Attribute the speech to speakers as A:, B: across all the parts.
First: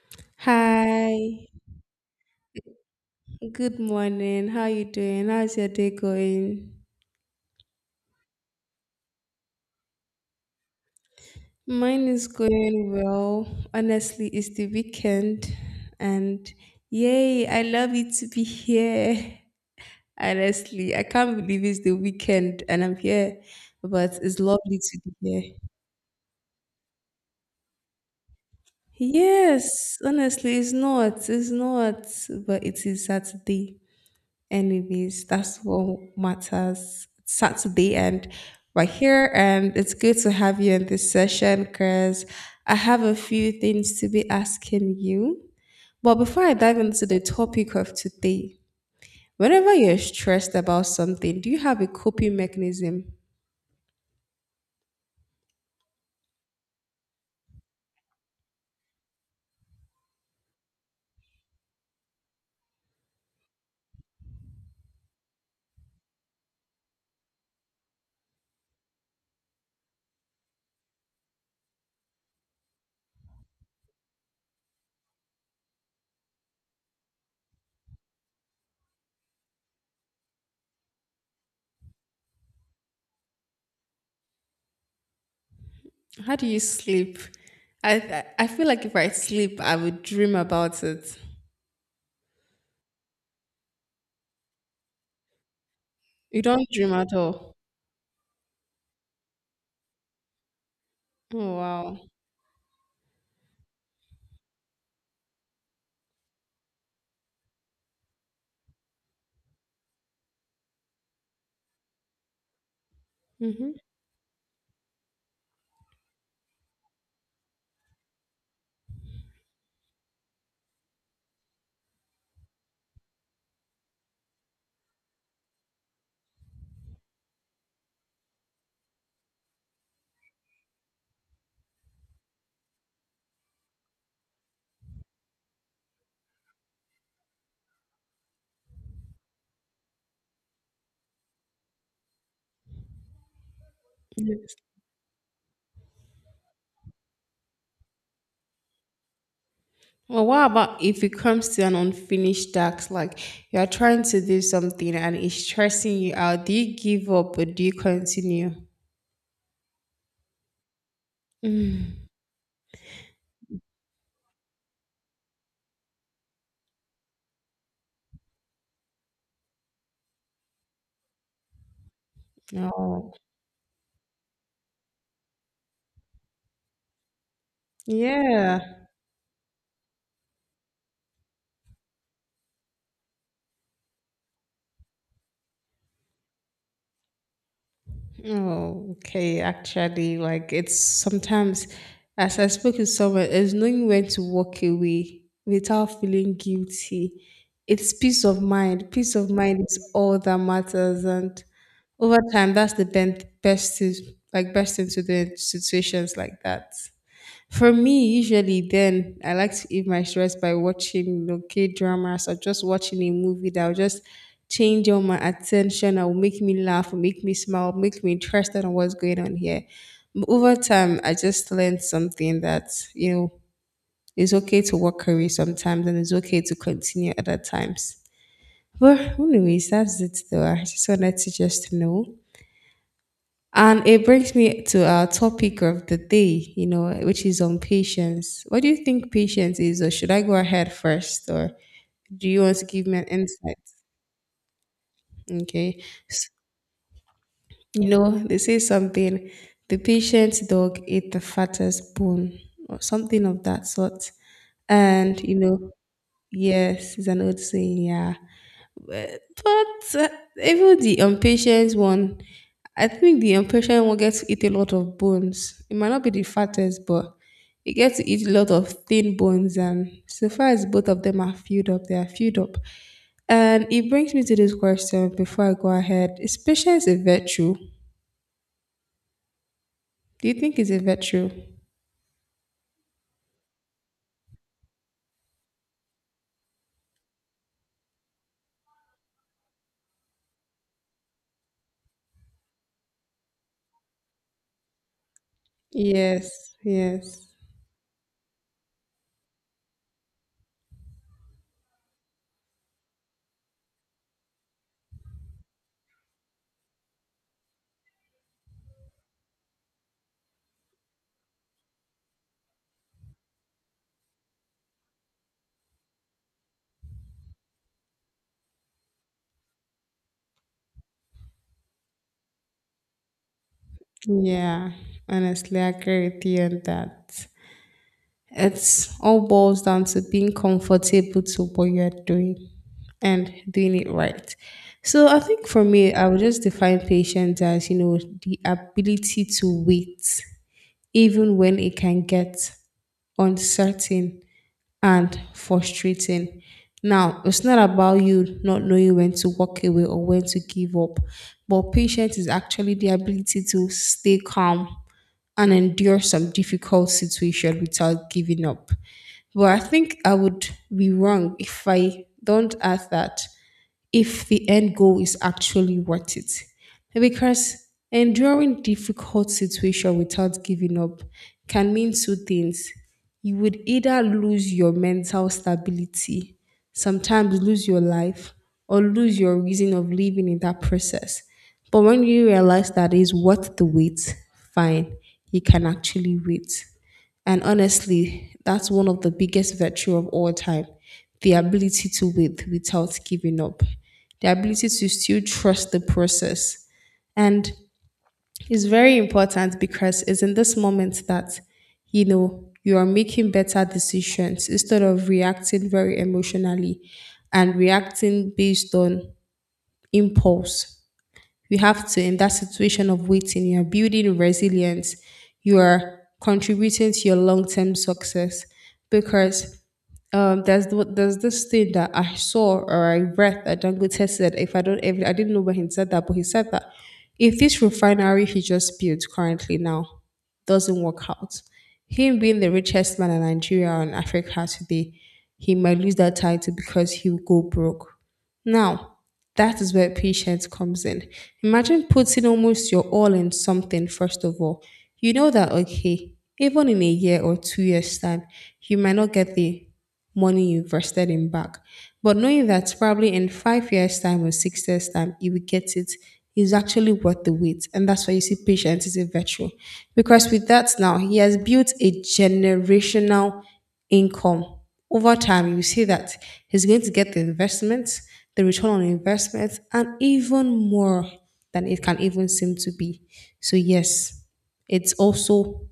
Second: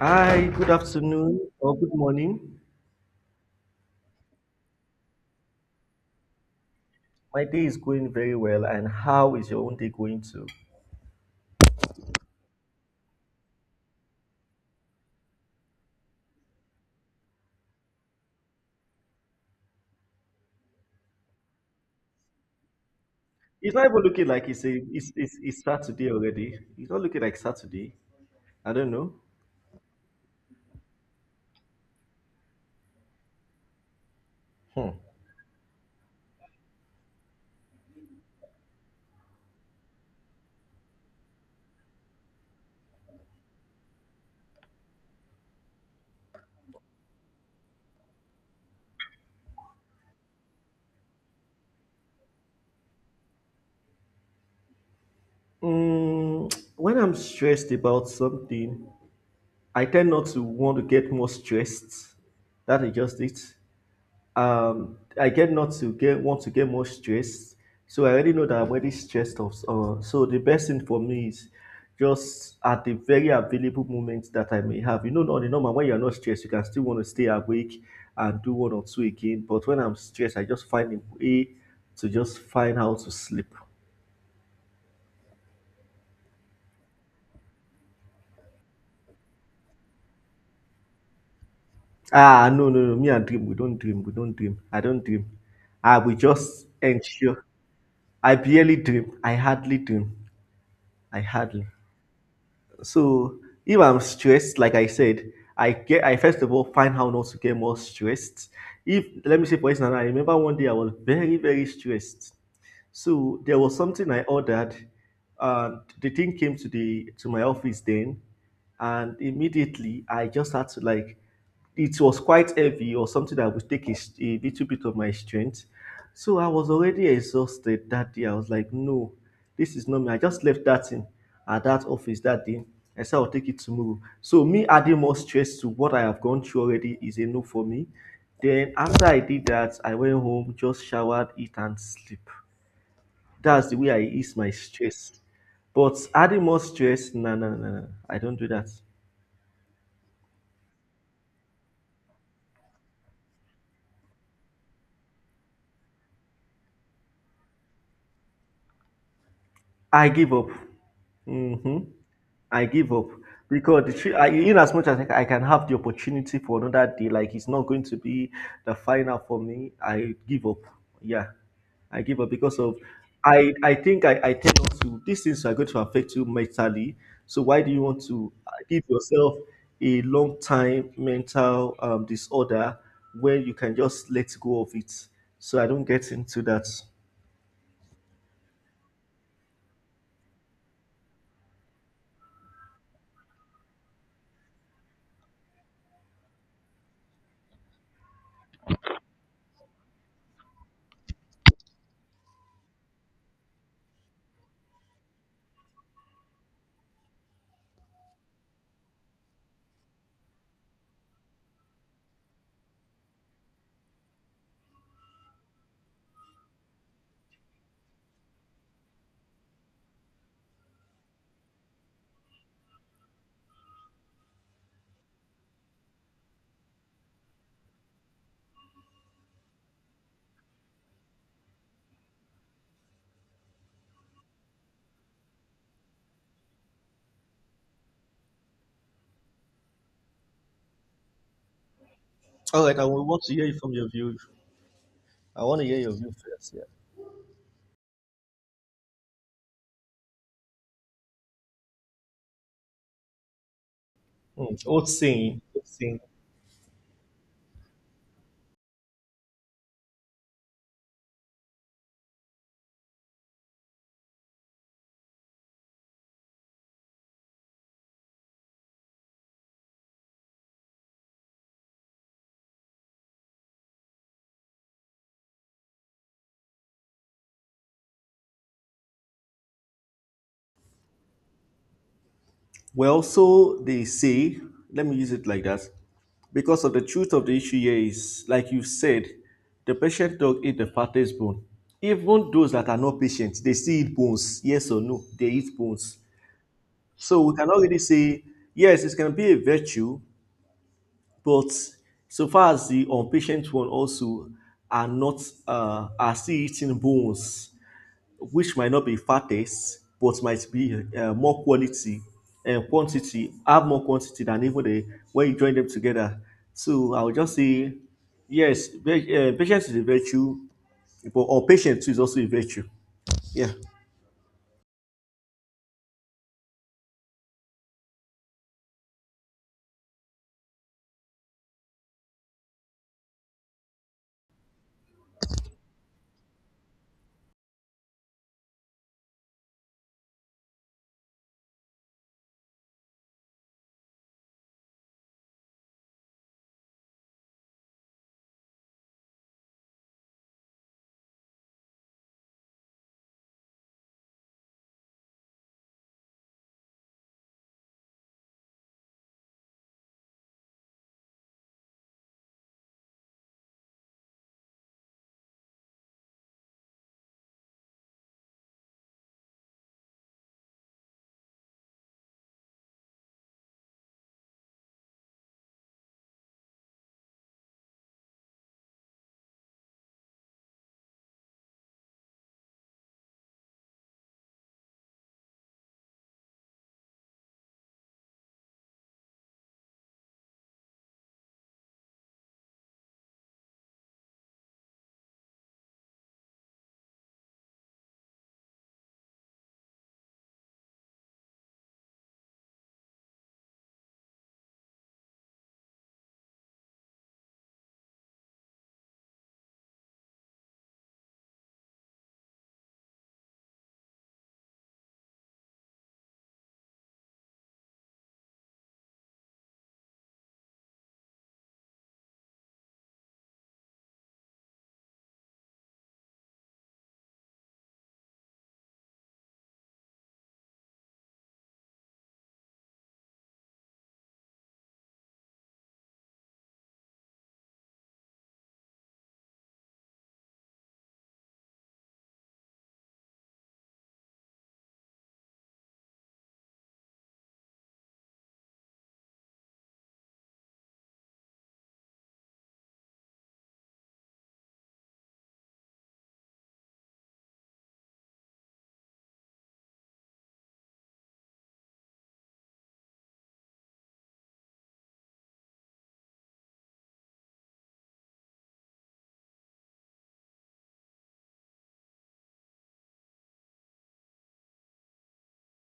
A: Hi, good
B: Hi.
A: afternoon or good morning.
B: Good morning. How you doing? How's your day going?
A: My day is going very well, and how is your own day going too?
B: Mine is going well. Honestly, it's the weekend and yay, I love it to be here. Honestly, I can't believe it's the weekend and I'm here,
A: It's not even
B: but
A: looking
B: it's
A: like it's a
B: lovely to be
A: it's it's,
B: here.
A: it's Saturday already. It's not looking like Saturday. I don't know.
B: Yes, honestly, it's not. It's not, but it is Saturday.
A: Hmm.
B: Anyways, that's what matters. It's Saturday, and we're here, and it's good to have you in this session because I have a few things to be asking you. But before I dive into the topic of today, whenever you're stressed about something, do you have a coping mechanism?
A: When I'm stressed about something, I tend not to want to get more stressed. That is just it. I get not to get want to get more stressed. So I already know that I'm already stressed off. So the best thing for me is just at the very available moment that I may have. Not the normal when you're not stressed, you can still want to stay awake and do one or two again. But when I'm stressed, I just find a way to just find how to sleep.
B: How do you sleep? I feel like if I sleep, I would dream about it.
A: Ah, no, no, no. Me and dream, we don't dream, we don't dream. I don't dream. I will
B: You
A: just
B: don't dream at
A: ensure.
B: all.
A: I barely dream. I hardly dream. I
B: Oh,
A: hardly.
B: wow.
A: So if I'm stressed, like I said, I first of all find how not to get more stressed. If let me say for instance, I remember one day I was very, very stressed. So there was
B: Mm-hmm.
A: something I ordered, and the thing came to my office then, and immediately I just had to like, it was quite heavy or something that would take a little bit of my strength. So I was already exhausted that day. I was like, no, this is not me. I just left that in at that office that day. I said I'll take it tomorrow. So me adding more stress to what I have gone through already is a no for me. Then after I did that, I went home, just showered, eat, and sleep. That's the way I ease my stress. But adding more stress, no, no, no, no. I don't do that.
B: Well, what about if it comes to an unfinished task? Like you are trying to do something and it's stressing you out. Do you give up or do you continue?
A: I give up. hmm
B: Mm.
A: I give up because the three, I, in as much as like, I, can have the opportunity for another day, like it's not going to be the final for me. I give up. Yeah, I give up because of
B: Oh,
A: I. I think I. I tend not to. These things are going to affect you mentally. So why do you want to
B: yeah.
A: give yourself a long time mental disorder when you can just let go of it? So I don't get into that.
B: Oh, okay. Actually, like it's sometimes, as I spoke with someone, is knowing when to walk away without feeling guilty. It's peace of mind. Peace of mind is all that matters, and over time, that's the best, to, like best thing to do in situations like that. For me, usually then I like to ease my stress by watching K dramas or just watching a movie that will just change all my attention and will make me laugh, will make me smile, make me interested in what's going on here. Over time, I just learned something that, you know, it's okay to walk away sometimes and it's okay to continue other times. But anyways, that's it though. I just wanted to just know. And it brings me to our topic of the day, you know, which is on patience. What do you think patience is, or should I go ahead first, or do you want to
A: All right, I
B: give me an
A: will want to hear
B: insight?
A: it from your view. I want to hear
B: Okay.
A: your view
B: S-
A: first. Yeah.
B: You know, they say something, the patient dog ate the fattest bone, or something of that sort.
A: Old
B: And, you
A: saying,
B: know,
A: old saying.
B: yes, it's an old saying, yeah. But even the impatient one, I think the impatient one gets to eat a lot of bones. It might not be the fattest, but it gets to eat a lot of thin bones. And so far as both of them are filled up, they are filled up. And it brings me to this question before I go ahead. Is patience a virtue? Do you think it's a virtue?
A: Well, so they say, let me use it like that. Because of the truth of the issue here is, like you said, the patient dog eat the fattest bone. Even those that are not patient, they still eat bones. Yes or no, they eat bones.
B: Yes,
A: So
B: yes.
A: we can already say, yes, it's going to be a virtue, but so far as the unpatient one also are not, are still eating bones, which might not be fattest, but might be more quality and quantity, have more quantity than even the when you join them together. So I would just say, yes, patience is a virtue, but or patience too is also a virtue. Yeah.
B: Yeah, honestly, I agree with you on that. It's all boils down to being comfortable to what you're doing and doing it right. So I think for me, I would just define patience as, you know, the ability to wait even when it can get uncertain and frustrating. Now, it's not about you not knowing when to walk away or when to give up, but patience is actually the ability to stay calm and endure some difficult situation without giving up. But I think I would be wrong if I don't add that if the end goal is actually worth it. Because enduring difficult situation without giving up can mean two things. You would either lose your mental stability, sometimes lose your life, or lose your reason of living in that process. But when you realize that it's worth the wait, fine, you can actually wait. And honestly, that's one of the biggest virtue of all time. The ability to wait without giving up. The ability to still trust the process. And it's very important because it's in this moment that, you know, you are making better decisions instead of reacting very emotionally and reacting based on impulse you have to in that situation of waiting you are building resilience you are contributing to your long-term success because there's this thing that I saw or I read that Dangote said if I don't if, I didn't know where he said that but he said that if this refinery he just built currently now doesn't work out him being the richest man in Nigeria and Africa today he might lose that title because he will go broke now, that is where patience comes in. Imagine putting almost your all in something, first of all. You know that, okay, even in a year or 2 years' time, you might not get the money you invested in back. But knowing that probably in 5 years' time or 6 years' time, you will get it is actually worth the wait. And that's why you see patience is a virtue. Because with that now, he has built a generational income over time, you see that he's going to get the investment, the return on investment, and even more than it can even seem to be. So, yes, it's also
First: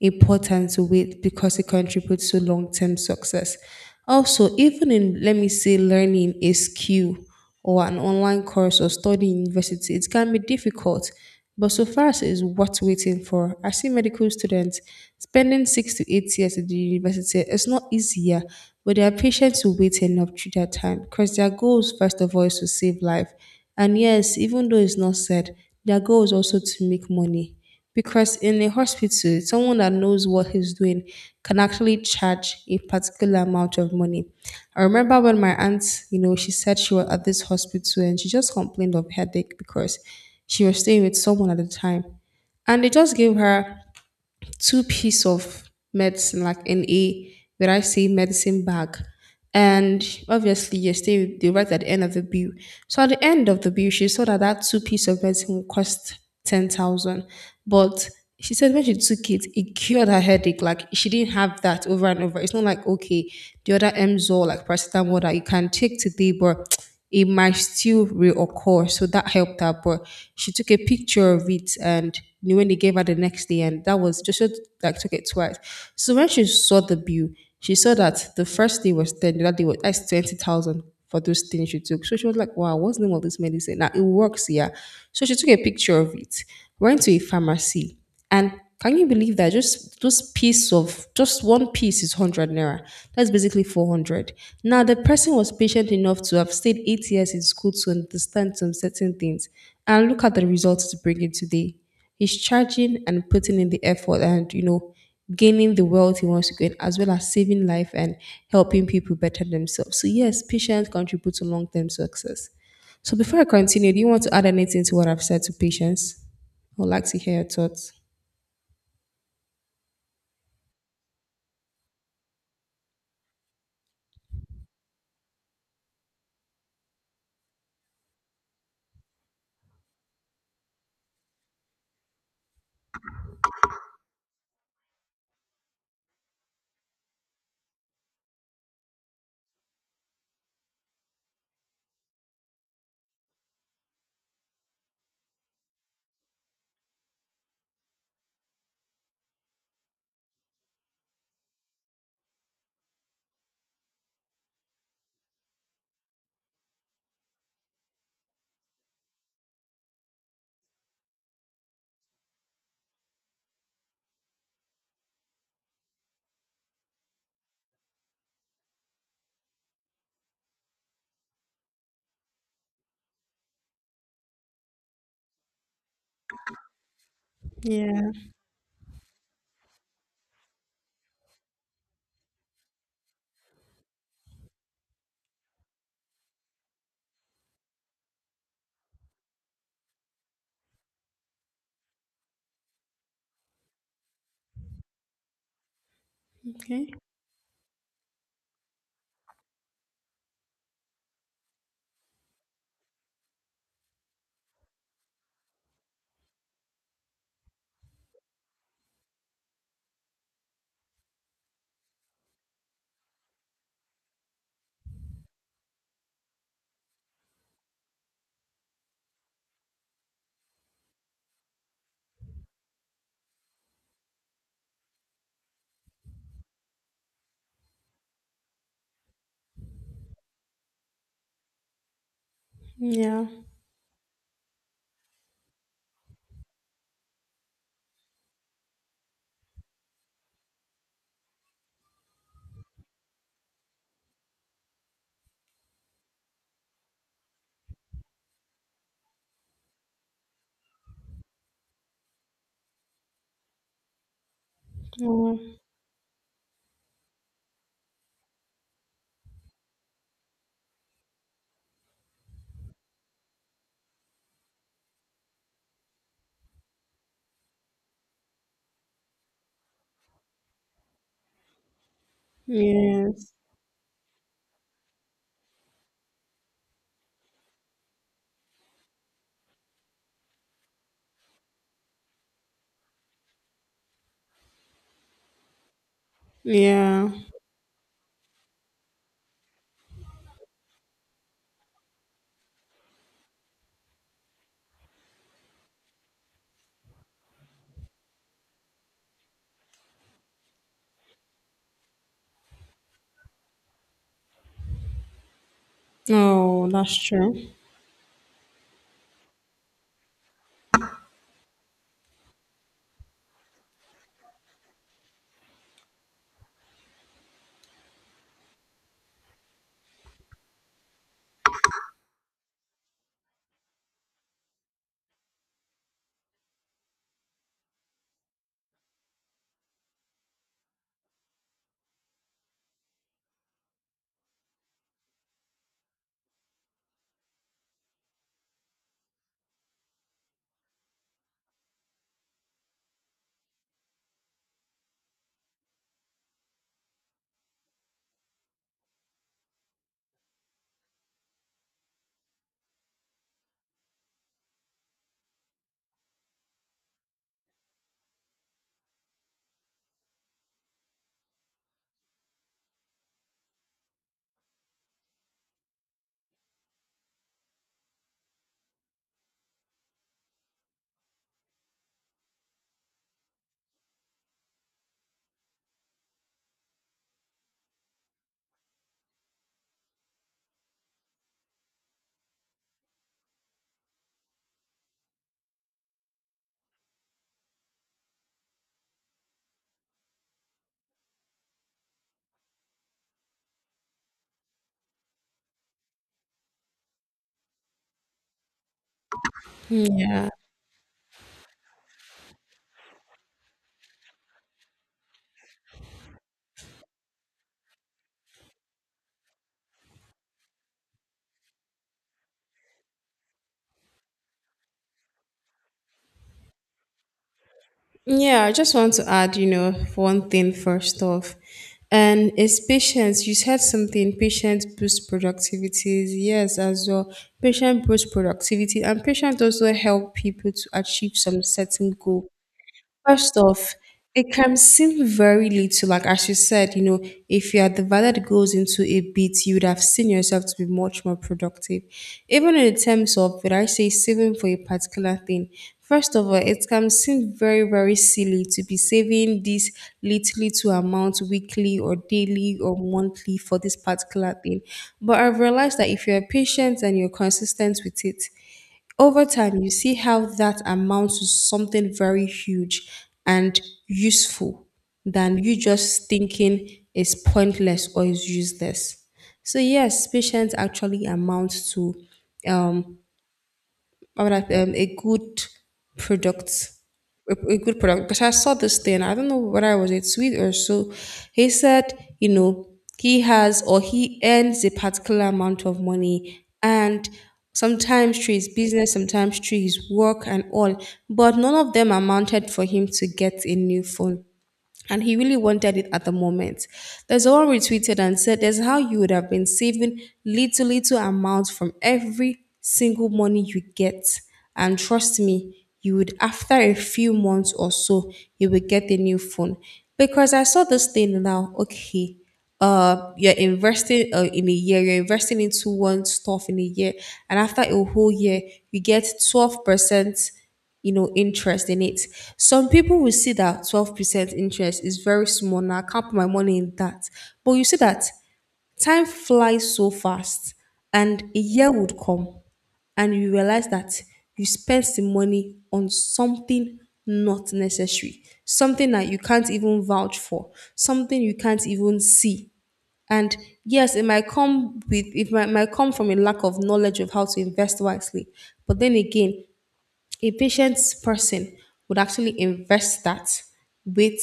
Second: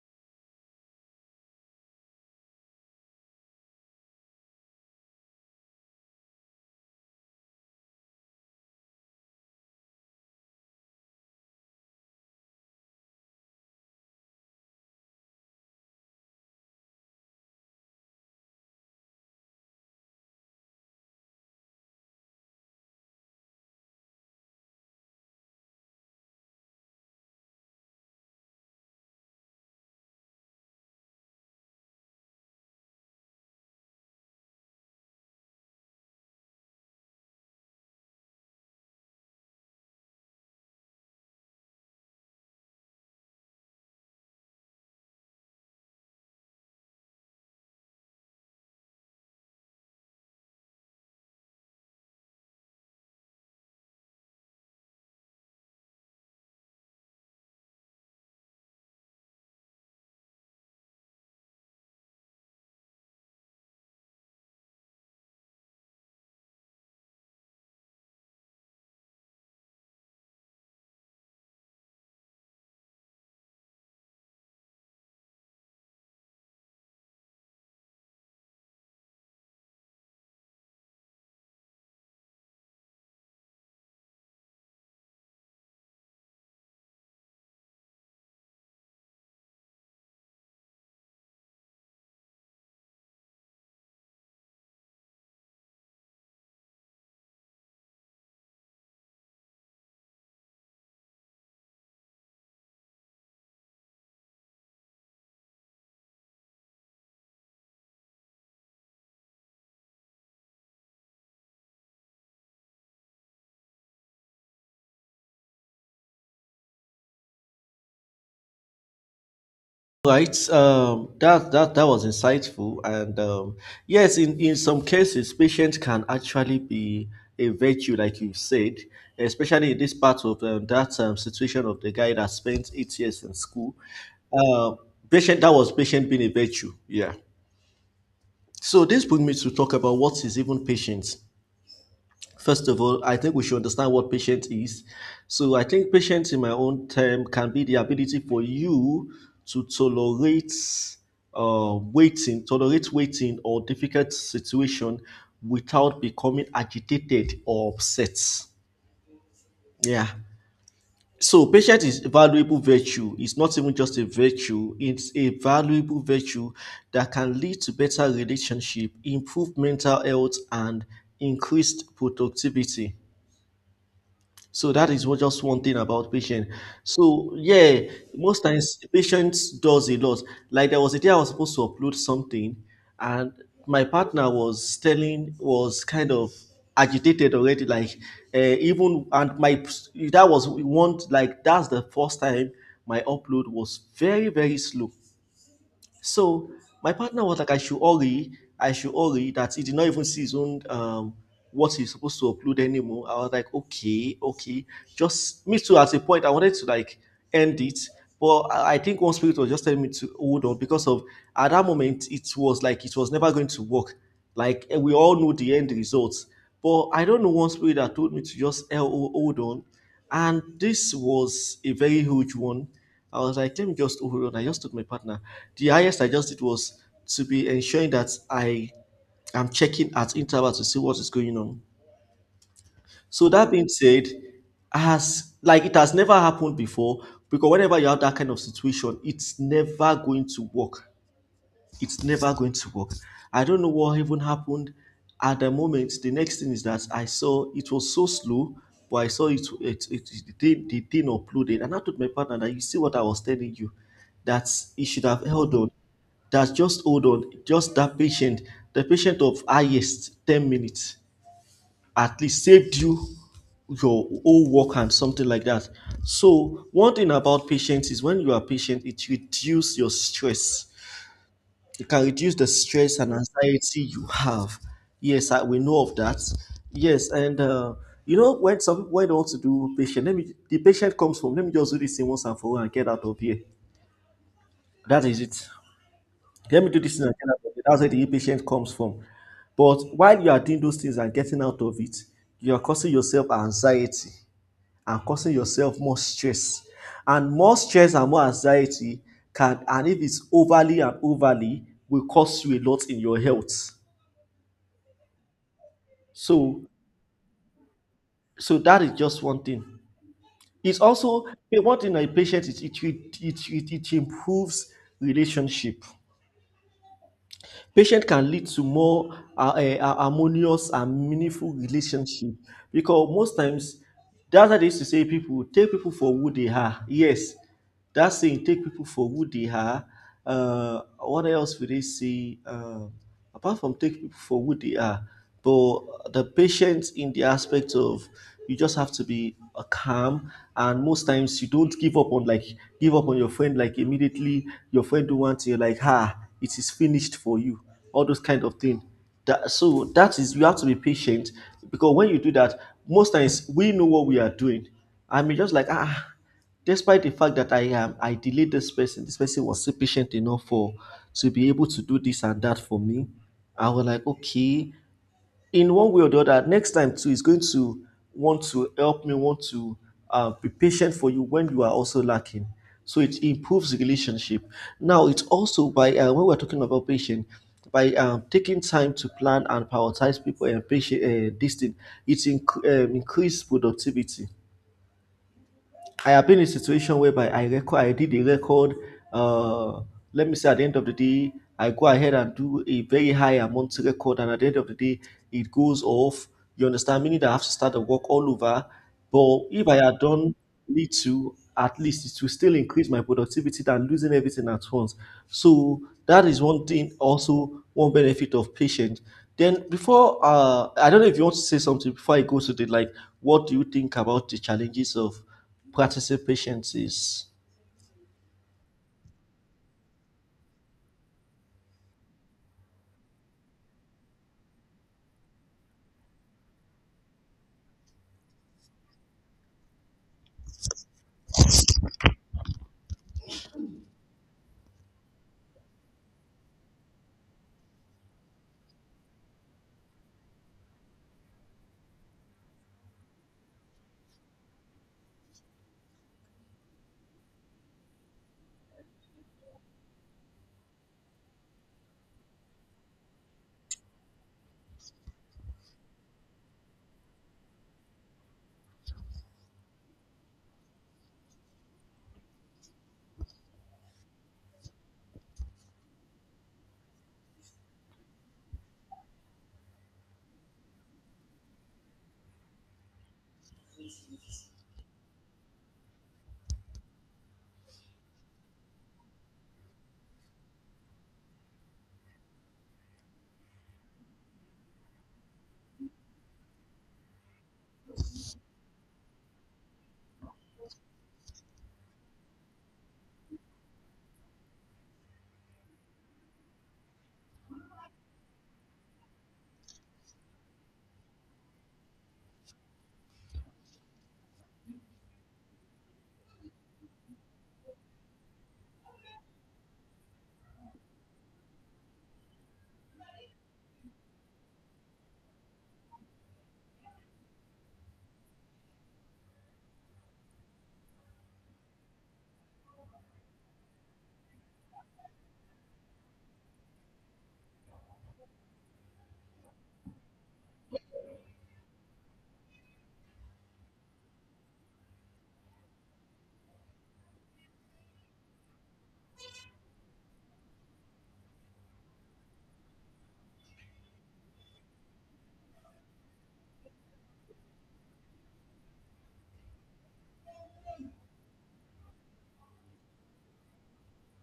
B: important to wait because it contributes to long-term success. Also, even in let me say learning a skill or an online course or studying university, it can be difficult. But so far as it is worth waiting for, I see medical students spending 6 to 8 years at the university. It's not easier, but they are patient to wait enough through that time because their goals, first of all, is to save life. And yes, even though it's not said, their goal is also to make money. Because in a hospital, someone that knows what he's doing can actually charge a particular amount of money. I remember when my aunt, you know, she said she was at this hospital and she just complained of headache because she was staying with someone at the time. And they just gave her two piece of medicine, like an A, where I say medicine bag. And obviously, yes, they write at the end of the bill. So at the end of the bill, she saw that that two piece of medicine would cost 10,000. But she said when she took it, it cured her headache. Like she didn't have that over and over. It's not like, okay, the other Mzor, like paracetamol that you can take today, but it might still reoccur. So that helped her. But she took a picture of it and you when they gave her the next day, and that was just like took it twice. So when she saw the bill, she saw that the first day was 10, the other day was that's 20,000 for those things she took. So she was like, wow, what's the name of this medicine? Now it works, yeah. So she took a picture of it, went to a pharmacy. And can you believe that just piece of just one piece is hundred naira? That's basically 400. Now the person was patient enough to have stayed 8 years in school to understand some certain things, and look at the results to bring in today. He's charging and putting in the effort, and you know, gaining the wealth he wants to gain, as well as saving life and helping people better themselves. So yes, patience contributes to long term success. So before I continue, do you want to add anything to what I've said to patience? I would like to hear your thoughts.
A: Right. That was insightful, and yes, in some cases, patience can actually be a virtue, like you said, especially in this part of that situation of the guy that spent 8 years in school. Uh, Patient that was patient being a virtue. Yeah. So this brings me to talk about what is even patience. First of all, I think we should understand what patience is. So, I think patience, in my own term, can be the ability for you to tolerate waiting or difficult situation without becoming agitated or upset. Yeah. So, patience is a valuable virtue. It's not even just a virtue, it's a valuable virtue that can lead to better relationship, improve mental health, and increased productivity. So that is what just one thing about patient. So yeah,
B: Yeah.
A: most times patients does a lot. Like there was a day I was supposed to upload something, and my partner was kind of agitated already. Like even and my that was one like that's the first time my upload was very very slow. So
B: Okay.
A: my partner was like, I should hurry that he did not even see his own what he's supposed to upload anymore. I was like, okay, okay. Just me too. At a point, I wanted to like end it, but I think one spirit was just telling me to hold on because of at that moment it was like it was never going to work. Like we all know the end results, but I don't know one spirit that told me to just hold on, and this was a very huge one. I was like, let me just overrun. I just took my partner. The highest I just did was to be ensuring that I am checking at intervals to see what is going on.
B: Yeah.
A: So that being said, has like it has never happened before because whenever you have that kind of situation, it's never going to work it's never going to work. I don't know what even happened at the moment. The next thing is that I saw it was so slow, but I saw the thing uploaded. And I told my partner that you see what I was telling you, that he should have held
B: Oh,
A: on, that just hold on, just that patient, the patient of highest 10 minutes at least saved you your whole work and something like that. So one thing about patience is when you are patient, it reduces your stress. It can reduce the stress and
B: yes.
A: anxiety you have. Yes, we know of that. Yes, and you know when some people when they want to do patient, let me the patient comes home. Let me just do this thing once and for all and get out of here. That is it. Let me do this thing
B: Yeah.
A: and get out of here. That's where the patient comes from. But while you are doing those things and getting out of it, you are causing yourself anxiety and causing yourself more stress. And more stress and more anxiety can, and if it's overly and overly, will cost you a lot in your health. So,
B: Oh, that's true.
A: so that is just one thing. It's also one thing that patience is it improves relationship. Patience can lead to more harmonious and meaningful relationship because most times that's why they used to say people take people for who they are. Yes, that saying take people for who they are what else will they say apart from take people for who they are but the patience in the aspect of you just have to be calm and most times you don't give up on your friend like immediately your friend do one thing you're like ha it is finished for you all those kind of thing that so that is you have to be patient because when you do that most times we know what we are doing. I mean, just like despite the fact that I delayed this person. This person was still patient enough for to be able to do this and that for me. I was like, okay, in one way or the other, next time too, is going to want to help me, want to be patient for you when you are also lacking. So it improves the relationship. Now it's also by when we're talking about patient, by taking time to plan and prioritize people and patient this thing, it increases productivity. I have been in a situation whereby I did a record. Uh, let me say at the end of the day, I go ahead and do a very high amount record, and at the end of the day, it goes off. You understand? Meaning that I have to start the work all over. But if I had
B: Yeah.
A: done little, at least it will still increase my productivity than losing everything at once. So that is one thing. Also, one benefit of patience. Then before, I don't know if you want to say something before I go to the like. What do you think about the challenges of participation is.
B: Yeah. I just want to add, you know, one thing first off. And it's patience. You said something, patience boosts productivity. Yes, as well. Patience boosts productivity and patience also help people to achieve some certain goal. First off, it can seem very little. Like as you said, you know, if you had divided the value that goes into a bit, you would have seen yourself to be much more productive. Even in terms of, would I say, saving for a particular thing? First of all, it can seem very, very silly to be saving this little, little amount weekly or daily or monthly for this particular thing. But I've realized that if you're patient and you're consistent with it, over time you see how that amounts to something very huge and useful than you just thinking is pointless or is useless so yes patience actually amounts to um, what would a good product a good product because I saw this thing. I don't know whether I was a tweet or so. He said, you know, he has or he earns a particular amount of money and sometimes through his business, sometimes through his work and all, but none of them amounted for him to get a new phone and he really wanted it at the moment. There's one retweeted and said, "There's how you would have been saving little little amounts from every single money you get, and trust me, you would after a few months or so, you will get a new phone." Because I saw this thing now, okay. You're investing in a year, you're investing into one stuff in a year, and after a whole year, you get 12% interest in it. Some people will see that 12% interest is very small. Now, I can't put my money in that. But you see that time flies so fast, and a year would come, and you realize that you spent the money on something not necessary, something that you can't even vouch for, something you can't even see. And yes, it might come from a lack of knowledge of how to invest wisely. But then again, a patient person would actually invest that, wait,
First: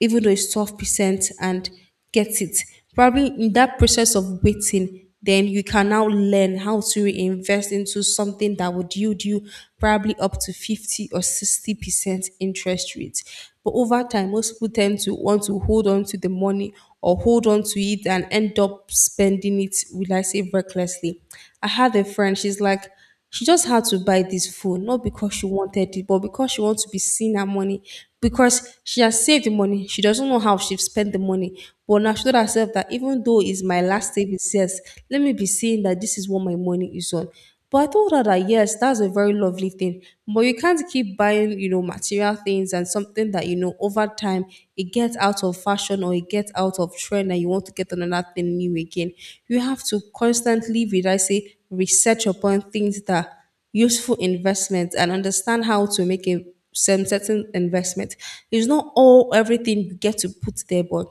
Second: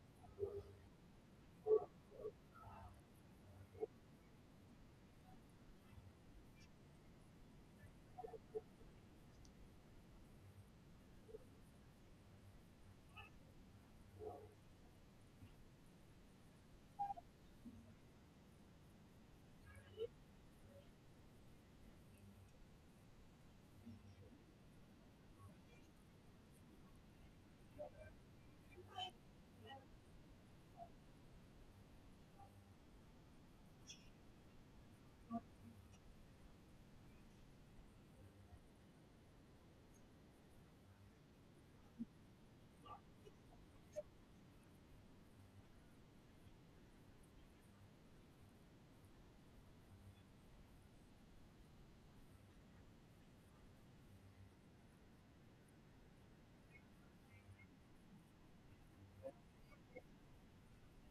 B: even though it's 12%, and get it probably in that process of waiting. Then you can now learn how to reinvest into something that would yield you probably up to 50 or 60% interest rate. But over time most people tend to want to hold on to the money or hold on to it and end up spending it, will I say, recklessly. I had a friend. She's like, she just had to buy this phone, not because she wanted it, but because she wants to be seen her money. Because she has saved the money, she doesn't know how she spent the money. But now she told herself that, even though it's my last savings, yes, let me be seeing that this is what my money is on. But I told her that yes, that's a very lovely thing. But you can't keep buying, material things and something that you know over time it gets out of fashion or it gets out of trend, and you want to get another thing new again. You have to constantly, would I say, research upon things that useful investments and understand how to make a some certain investment. It's not all everything you get to put there, but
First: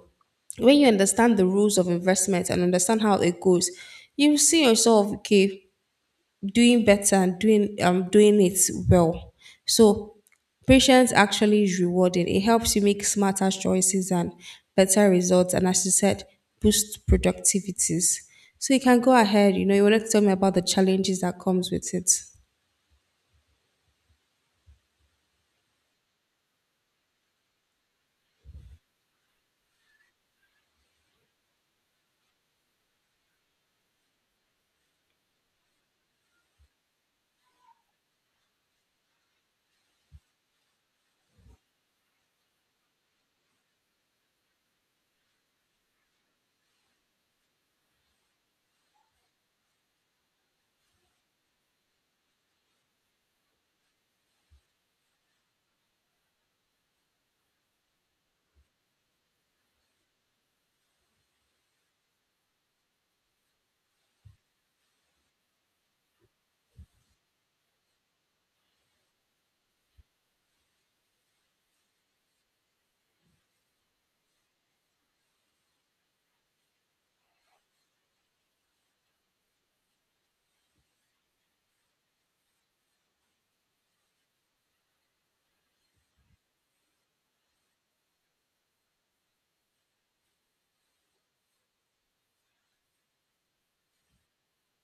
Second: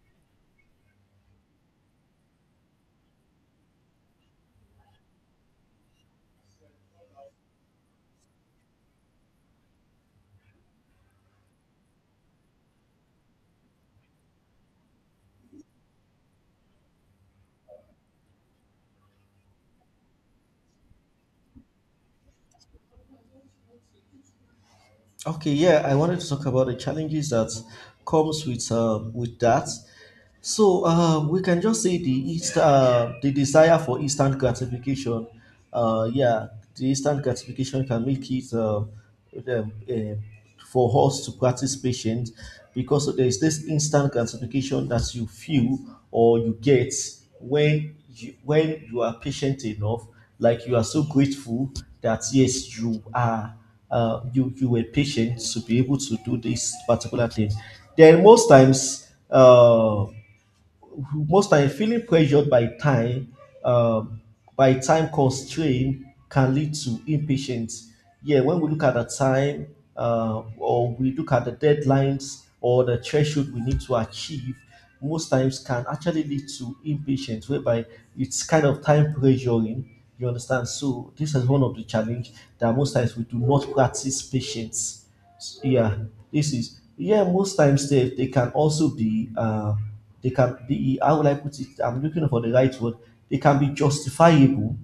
B: when you understand the rules of investment and understand how it goes, you see yourself, okay, doing better and doing it well. So patience actually is rewarding. It helps you make smarter choices and better results, and as you said, boost productivities. So you can go ahead, you wanted to tell me about the challenges that comes with it.
A: Okay, yeah, I wanted to talk about the challenges that comes with with that. So we can just say the desire for instant gratification. Yeah, the instant gratification can make it uh, for us to practice patience because there is this instant gratification that you feel or you get when when you are patient enough, like you are so grateful that yes, you are you were patient to be able to do this particular thing. Then most time feeling pressured um, by time constraint can lead to impatience, yeah, when we look at the time or we look at the deadlines or the threshold we need to achieve most times can actually lead to impatience, whereby it's kind of time pressuring, you understand. So this is one of the challenge that most times we do not practice patience, yeah. This is, yeah, most times they can also be they can be, how would I put it? I'm looking for the right word. They can be justifiable,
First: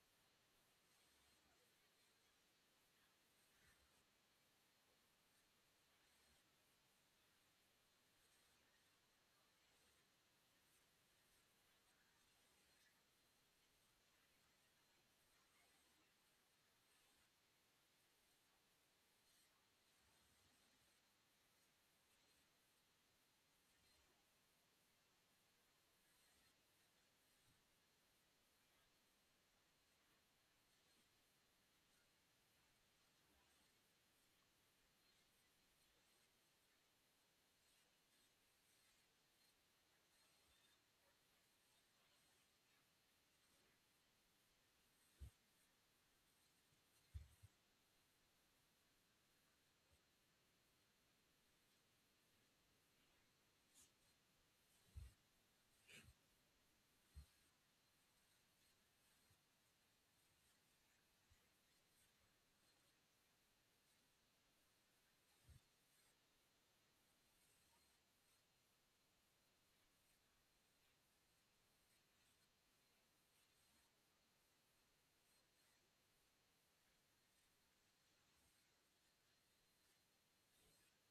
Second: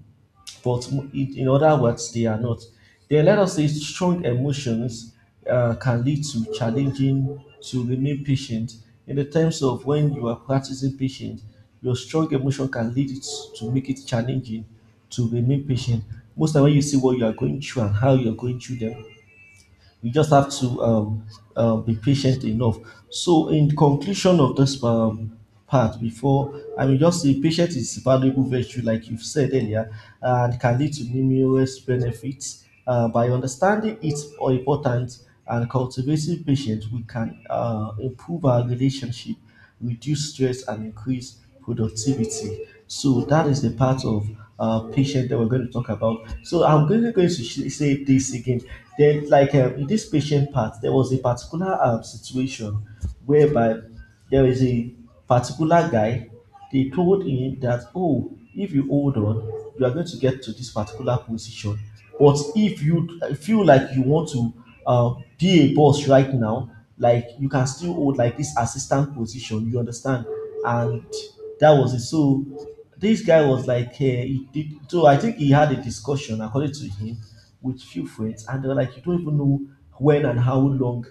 A: but in other words, they are not. Then let us say strong emotions can lead to challenging to remain patient. In the terms of when you are practicing patience, your strong emotion can lead it to make it challenging to remain patient. Most of the time when you see what you are going through and how you are going through them, you just have to be patient enough. So, in conclusion of this part, before I will just say patience is valuable virtue, like you've said earlier, and can lead to numerous benefits. By understanding its importance and cultivating patience, we can improve our relationship, reduce stress, and increase productivity. So that is the part of patient that we're going to talk about. So I'm really going to say this again. Then, like, in this patient part, there was a particular situation whereby there is a particular guy. They told him that, oh, if you hold on, you are going to get to this particular position. But if you feel like you want to uh, be a boss right now, like you can still hold like this assistant position, you understand? And that was it. So this guy was like, he did, so I think he had a discussion, according to him, with few friends, and they were like, you don't even know when and how long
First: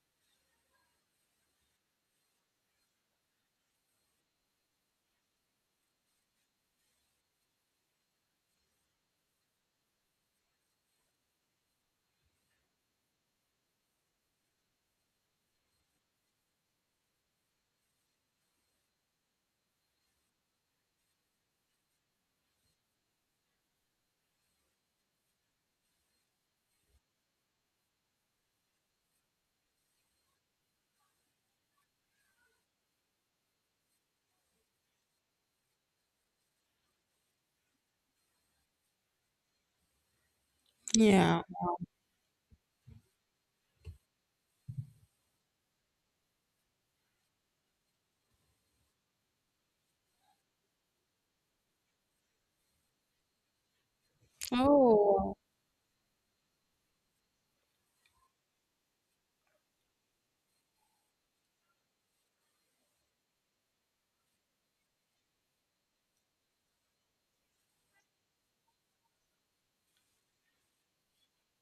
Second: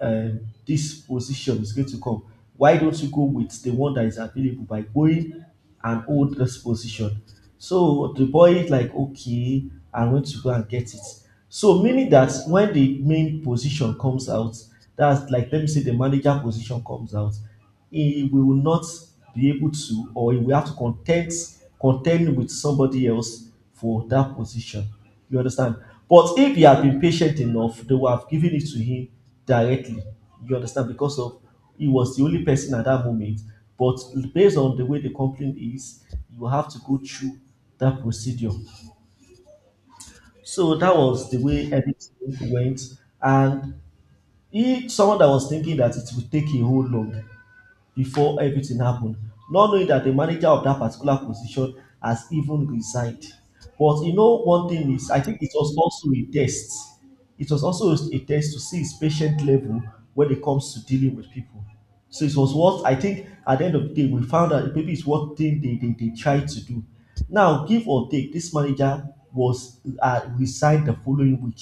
A: um, this position is going to come. Why don't you go with the one that is available by going and hold this position? So the boy is like, okay, I'm going to go and get it. So meaning that when the main position comes out, that's like, let me say the manager position comes out, he will not be able to, or he will have to contend with somebody else for that position. You understand? But if he had been patient enough, they would have given it to him directly. You understand? Because of, he was the only person at that moment. But based on the way the complaint is, you have to go through that procedure. So that was the
B: Yeah.
A: way everything went. And he, someone that was thinking that it would take a whole long before everything happened, not knowing that the manager of that particular position has even resigned. But you know, one thing is, I
B: Oh,
A: think it was also a test. It was also a test to see his patient level when it comes to dealing with people. So it was what I think at the end of the day, we found out maybe it's what thing they tried to do. Now, give or take, this manager was resigned the following week,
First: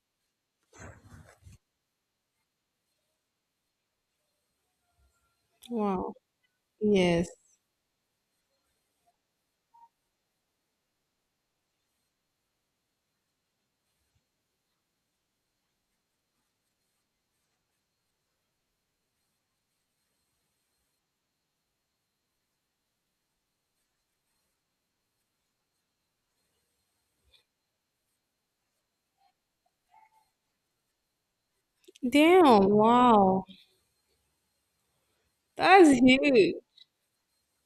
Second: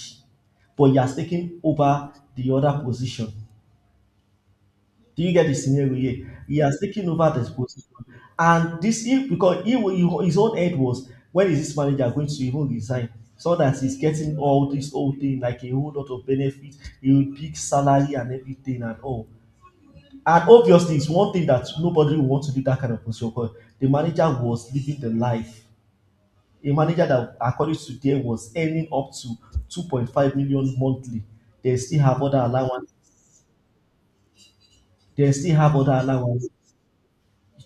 A: but he has taken over the other position. Do you get the scenario
B: wow.
A: here? He has taken
B: Yes.
A: over this position. And this, he, because he, his own head was, when is this manager going to even resign? So that he's getting all this whole thing, like a whole lot of benefits, he will pick salary and everything and all. And obviously, it's one thing that nobody will want to do that kind of position because the manager was living the life. A manager that, according to them, was earning up to 2.5 million monthly. They still have other
B: Damn,
A: allowance.
B: wow.
A: They still have
B: That's
A: other allowance.
B: huge.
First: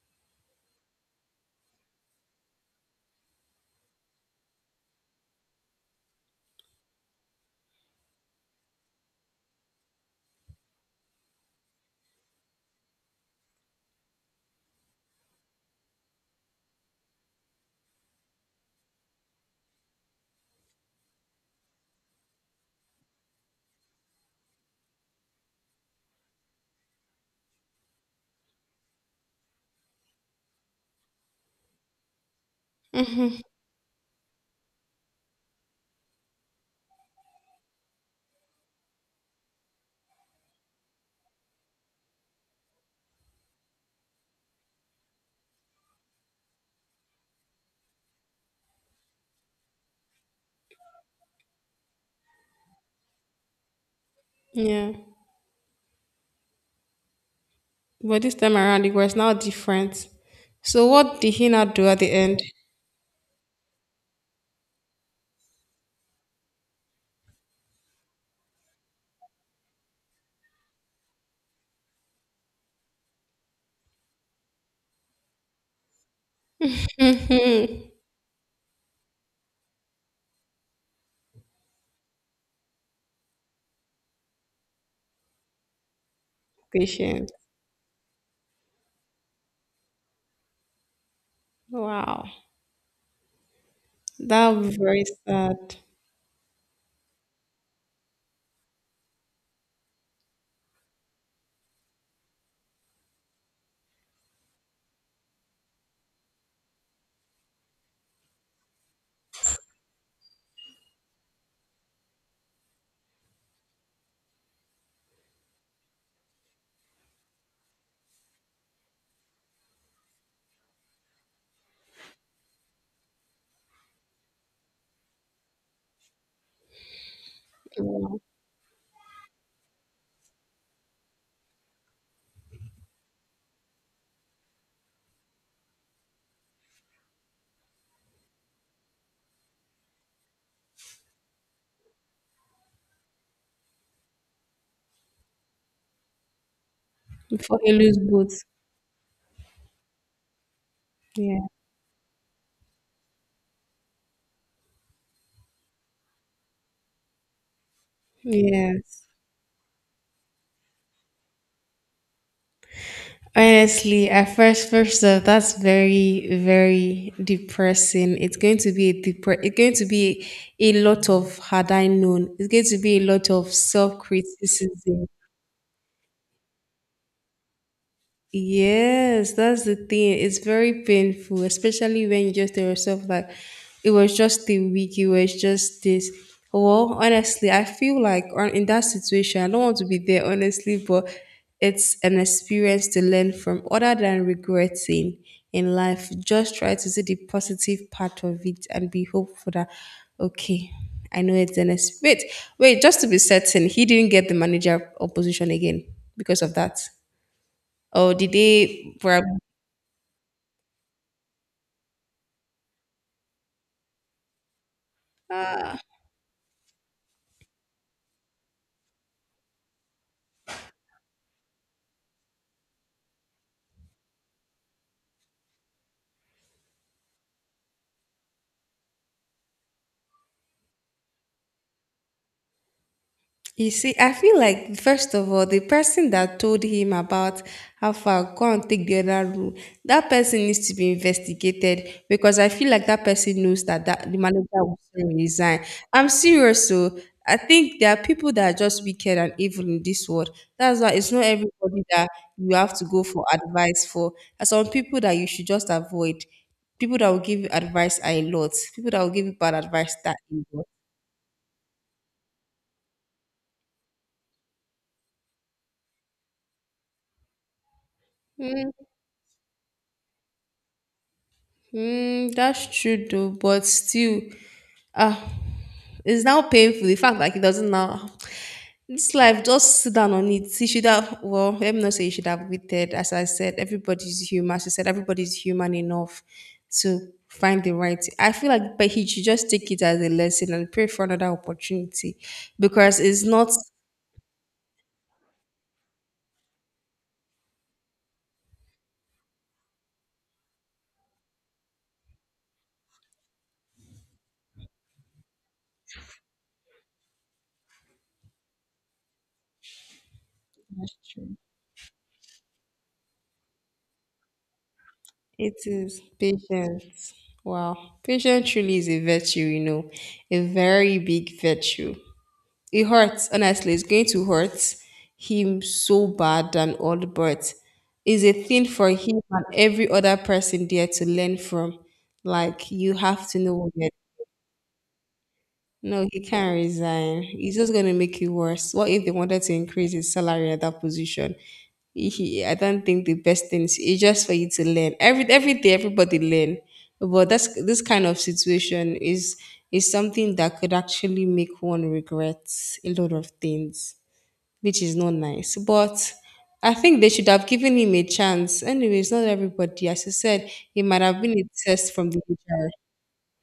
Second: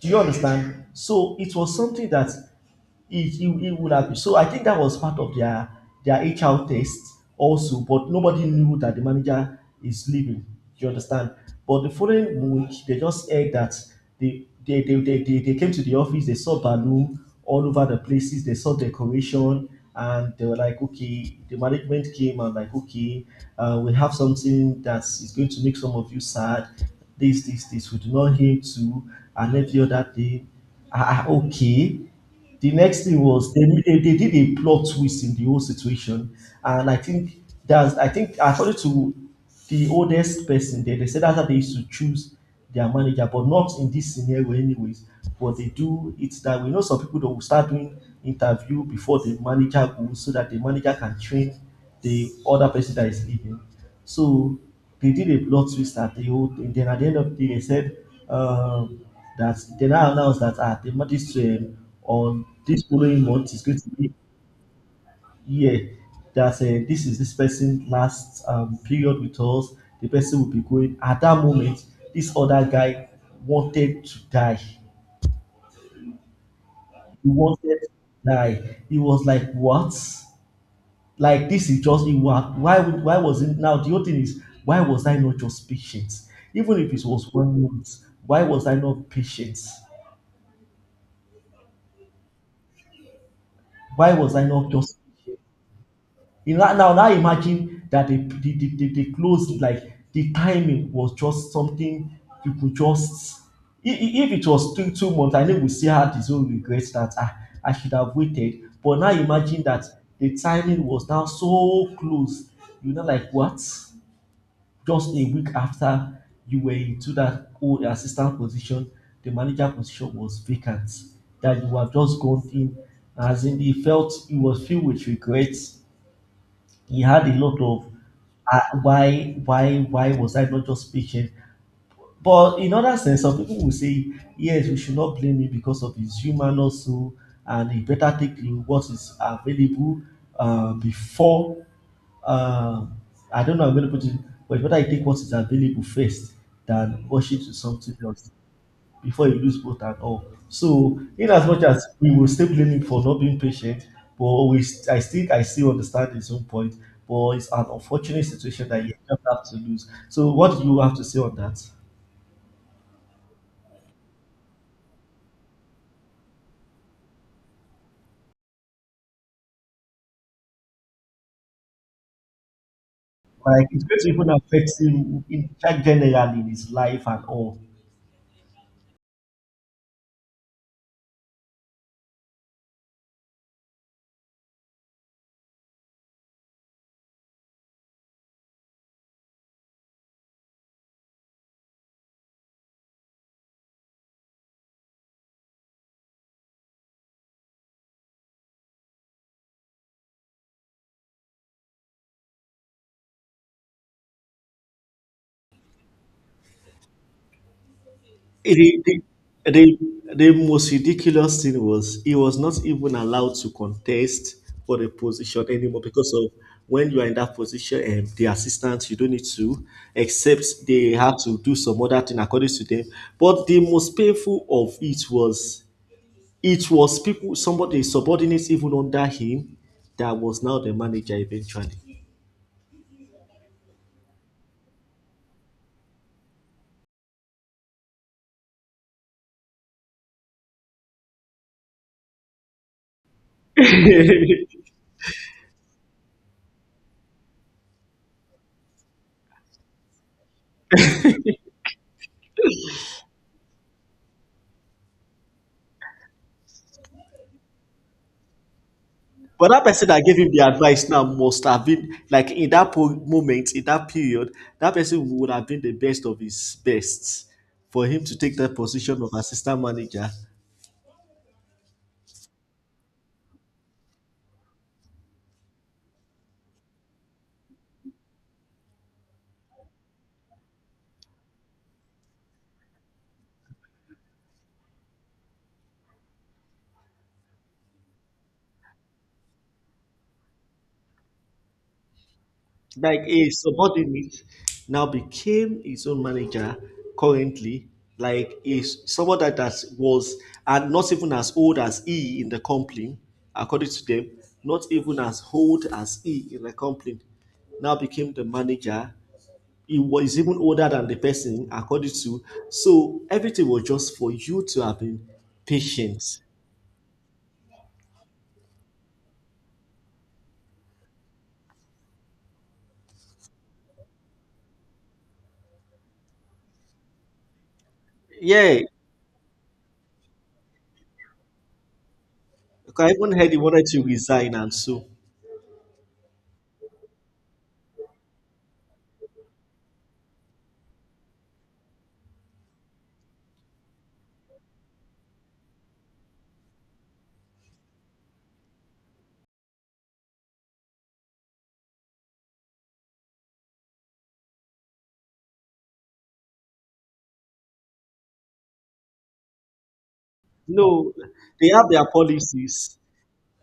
A: Do you understand? So it was something that it would have been. So I think that was part of their HR test also, but nobody knew that the manager is leaving. Do you understand? But the following week, they just heard that they came to the office, they saw balloon all over the places, they saw decoration, and they were like, okay, the management came and like, okay, we have something that is going to make some of you sad. This, we do not him to, and every other thing. Okay, the next thing
B: Hmm.
A: was they did a plot twist in the whole situation. And I think that's, I think, according to the oldest person there, they said that's how they used to choose their manager, but not in this scenario, anyways. But they do it that we know some people that will start doing interview before the manager goes so that the manager can train the other person that is leaving. So
B: Yeah.
A: they did a plot twist at the whole thing. Then at the end of the day, they said,
B: But this time around, it
A: um,
B: was now
A: that they
B: different.
A: now announced that,
B: So
A: the
B: what did
A: Madis
B: he not do at the
A: on this following month is going to be, yeah, that this is this person's last period with us. The person will be going. At that moment, this other guy wanted to die. He wanted
B: end?
A: to die. He was like, what? Like this is just, it was, why would, why was it now, the whole thing is, why was I not just patient? Even if it was
B: Patience.
A: 1 month, why was I not patient?
B: Wow.
A: Why was I
B: That would
A: not
B: be
A: just
B: very
A: patient?
B: sad.
A: You know, now imagine that they closed, like the timing was just something you could just, if it was two months, I know we still had his own regret that, ah, I should have waited. But now imagine that the timing was now so close, you know, like what. Just a week after you were into that old assistant position, the manager position was vacant that you have just gone in. As in, he felt he was filled with regrets. He had a lot of
B: Wow.
A: why, why was I not just patient? But in other sense, some people will say, yes, we should not blame him because of his human also, and he better take the, what is available before. uh, I don't know. I'm going to put it, but it's better I take what is available first than rush it to
B: Before he
A: something
B: lose
A: else
B: both.
A: before you lose both and all. So, in
B: Yeah.
A: as much as we will still blame him for not being patient, but we, I think I still understand his own point. But it's an unfortunate situation that you
B: Yes.
A: just have to lose. So, what do you have to say on that?
B: Honestly, first off, that's very, very depressing. It's going to be a lot of had I known. It's going to be a lot of
A: Like, it's
B: self
A: going to even affect
B: criticism.
A: him in generally in his life and all.
B: Yes, that's the thing. It's very painful, especially when you just tell yourself like it was just a week, it was just this. Well, honestly, I feel like on in that situation, I don't want to be there, honestly, but it's an experience to learn from other than regretting in life. Just try to see the positive part of it and be hopeful that, okay, I know it's an experience. Wait, wait, just to be certain, he didn't get the manager opposition again because of that. Or did they
A: The,
B: probably.
A: the, the most ridiculous thing was he was not even allowed to contest for the position anymore because of, when you are in that position and the assistant you don't need to, except they have to do some other thing, according to them. But the most painful of it was, it was people, somebody, subordinates even under him, that was now the manager eventually.
B: You see, I feel like first of all, the person that told him about how far go and take the other route, that person needs to be investigated because I feel like that person knows that the manager will soon resign. I'm serious, so I think there are people that are just wicked and evil in this world. That's why it's not everybody that you have to go for advice for. There are some people that you should just avoid. People that will give you advice are a lot. People that will give you
A: But
B: bad
A: that person
B: advice
A: that
B: that
A: gave him the
B: a lot.
A: advice now must have been like in that moment, in that period, that person would have been the best of his best for him to take that
B: Hmm.
A: position of assistant manager.
B: Mm, that's true though, but still, ah, it's now painful. The fact like it doesn't now. This life, just sit down on it. You should have, well, let me not say you should have waited. As I said, everybody's human. As I said, everybody's human enough to find the right. I feel like, but he should just take it as a lesson and pray for another opportunity
A: Like
B: because it's
A: a
B: not.
A: subordinate now became his own manager currently, like is someone that was, and not even as old as he in the company, according to them, not even as old as he in the company, now became the manager. He was even older than the
B: That's true.
A: person, according to. So everything was just for you to have been
B: It is
A: patient.
B: patience. Wow. Patience truly is a virtue, a very big virtue. It hurts, honestly. It's going to hurt him so bad and all, but it's a
A: Yeah,
B: thing for him and every other person there to learn from. Like,
A: because
B: you
A: I even
B: have
A: heard he
B: to know
A: wanted
B: what
A: to
B: you're.
A: resign and so.
B: No, he can't resign. It's just going to make it worse. What if they wanted to increase his salary at that position? He, I don't think the best thing is it's just for you to learn. Every day, everybody learn. But that's this kind of situation is something that could actually make one regret a lot of things, which is not nice. But I think they should have given him a chance. Anyways, not everybody, as you said, it
A: No,
B: might have been a
A: they have their
B: test from the HR.
A: policies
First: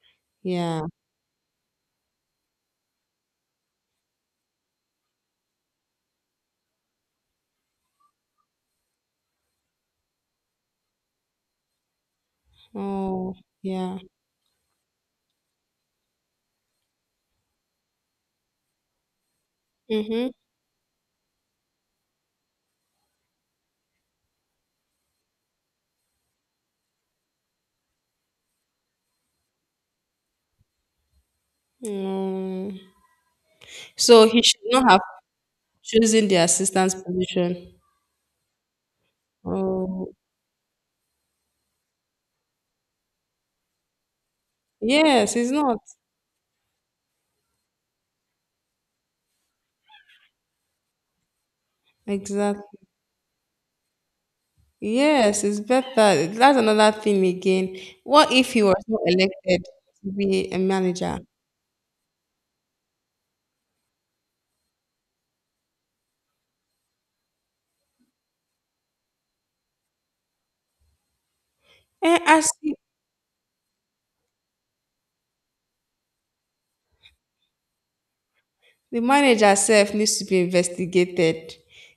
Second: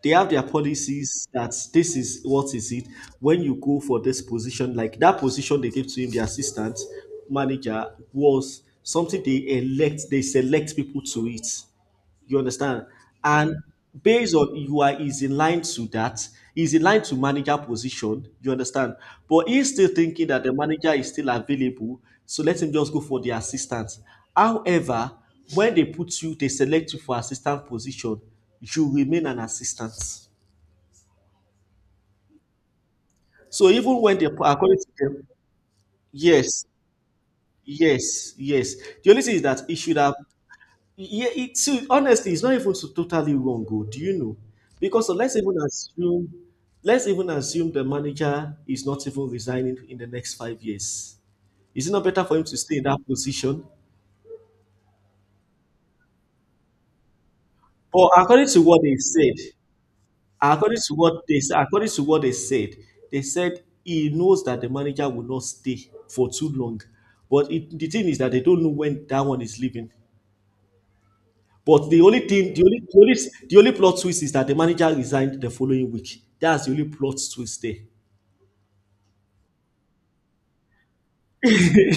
A: they have their
B: Yeah.
A: policies that this is what is it. When you go for this position, like that position they gave to him, the assistant manager, was something they elect they select people to it. You understand?
B: Oh,
A: And
B: yeah.
A: based on, you are, is in line to that, is in line to manager position. You understand? But he's still thinking
B: Mm-hmm.
A: that the manager is still available, so let him just go for the assistant. However, when they put you, they select you for assistant position, you remain an assistant.
B: Mm.
A: So even when they,
B: So he should
A: according to
B: not have
A: them,
B: chosen the
A: yes,
B: assistant's position.
A: yes, yes. The only thing is that it should
B: Oh,
A: have. Yeah, it too. Honestly, it's not even so totally wrong, oh, do you know? Because so
B: yes, it's not.
A: let's even assume the manager is not even resigning in the next 5 years. Is it not better for him to stay
B: Exactly.
A: in that position?
B: Yes, it's better. That's another thing again.
A: But
B: What
A: according
B: if he
A: to
B: was
A: what they
B: not
A: said,
B: elected to be a
A: according to
B: manager?
A: what they said, according to what they said, they said he knows that the manager will not stay for too long. But the thing is that they don't know when that one is leaving. But the
B: Eh,
A: only
B: as.
A: team, the only, the only, the only plot twist is that the manager resigned the following week. That's the only plot twist there. Do
B: The manager self needs to be investigated.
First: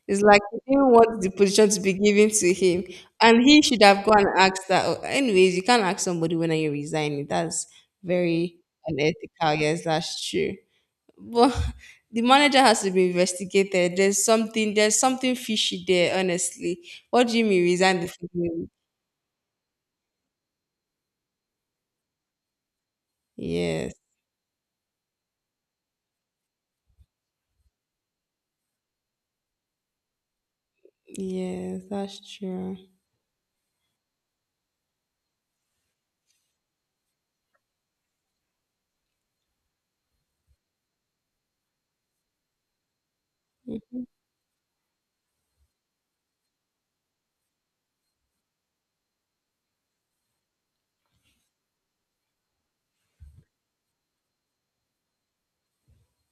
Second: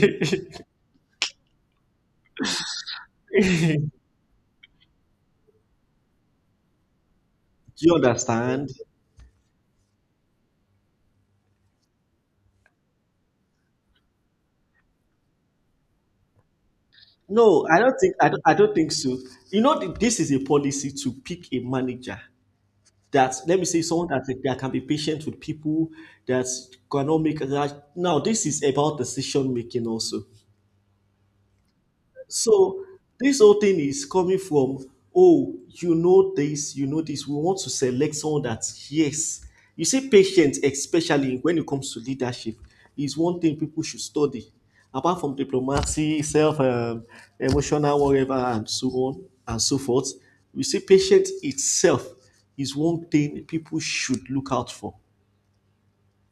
B: It's like he didn't want the position to be given to him, and he should have gone and asked that. Oh, anyways, you can't ask somebody when are you resigning. That's
A: you
B: very
A: understand?
B: unethical. Yes, that's true. But the manager has to be investigated. There's something. There's something fishy there. Honestly, what do you mean
A: No,
B: resign the
A: I
B: following week?
A: don't think so. You know, this is a policy to pick a manager that, let me say,
B: Yes,
A: someone that, can be patient with people, that cannot make a now. This is about decision making also.
B: yes, that's true.
A: So this whole thing is coming from, oh, you know you know this. We want to select someone that, yes. You see, patience, especially when it comes to leadership, is one thing people should
B: Mhm.
A: study. Apart from diplomacy, self, emotional, whatever, and so on and so forth, you see, patience itself is one thing people should look out for.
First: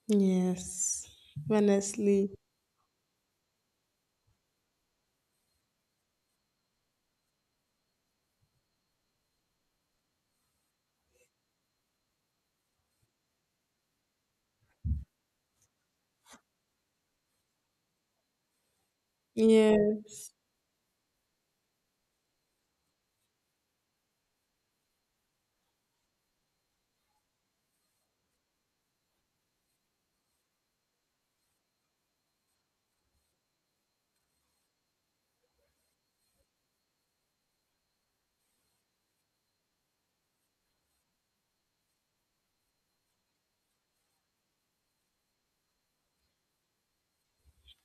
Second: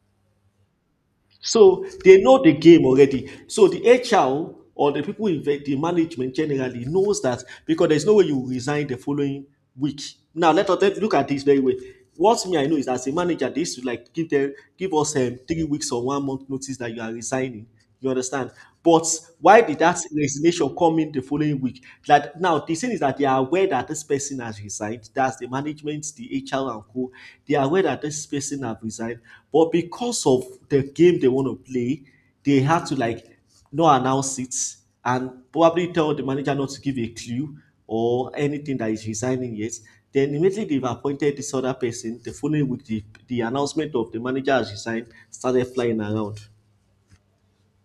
B: Yes,
A: So they
B: honestly,
A: know the game already. So the HR or the people in the management generally knows that, because there's no way you resign the following week. Now let us look at this very way. What me I know is, as a manager, they used to like give us 3 weeks or one month notice that you are resigning. You understand? But why did that
B: yes.
A: resignation come in the following week? That now the thing is that they are aware that this person has resigned. That's the management, the HR and co. They are aware that this person have resigned. But because of the game they want to play, they had to like not announce it and probably tell the manager not to give a clue or anything that is resigning yet. Then immediately they've appointed this other person. The following week, the announcement of the manager has resigned started flying around.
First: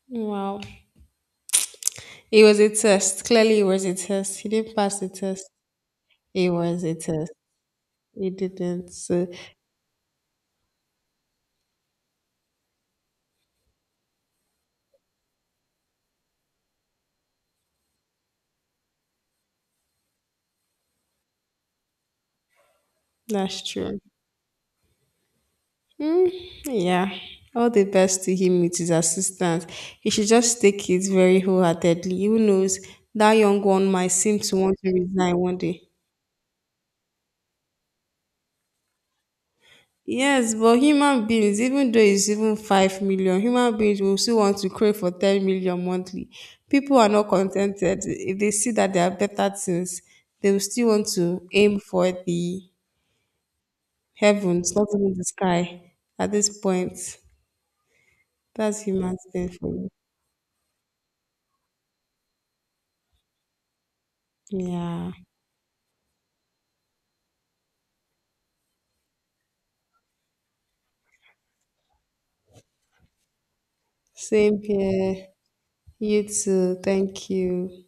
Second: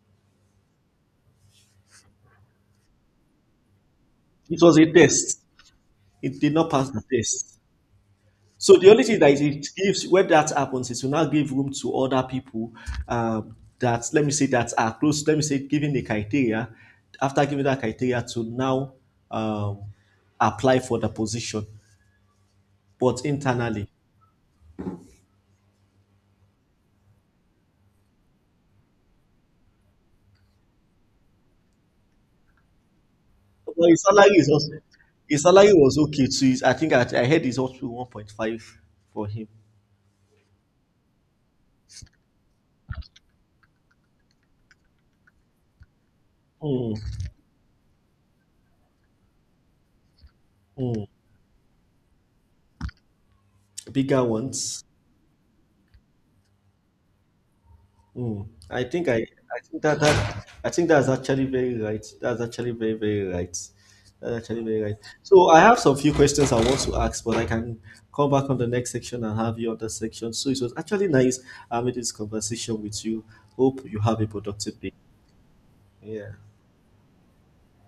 B: Wow. It was a test. Clearly, it was a test. He
A: It
B: didn't
A: was a
B: pass the
A: test.
B: test.
A: It
B: It
A: did not
B: was
A: pass
B: a
A: the
B: test.
A: test.
B: He
A: So
B: didn't.
A: the only thing
B: So
A: that it gives when that happens is to now give room to other people, that, let me say, that are close. Let me say giving the criteria, after giving that criteria to now, um, apply for the position, but
B: that's
A: internally.
B: true. Mm, yeah. All the best to him with his assistance. He should just take it very wholeheartedly. Who knows? That young
A: But
B: one might seem to want to resign
A: his
B: one
A: salary
B: day.
A: was okay too. I think I heard it's also 1.5 for him.
B: Yes, but human beings, even though it's even 5 million, human beings will still want to crave for 10 million monthly.
A: Mm,
B: People are not contented. If they see that there are better things, they will still
A: mm.
B: want to aim for the
A: Bigger
B: Heaven, it's
A: ones.
B: not even the sky at this point.
A: Mm.
B: That's human thing
A: I
B: for
A: think
B: me.
A: that, that I think that's actually very right. That's actually very very right. That's actually very right.
B: Yeah.
A: So I have some few questions I want to ask, but I can come back on the next section and have you on that section. So it was actually nice having this conversation with you. Hope you have a
B: Same
A: productive day.
B: here. You
A: Yeah.
B: too. Thank you.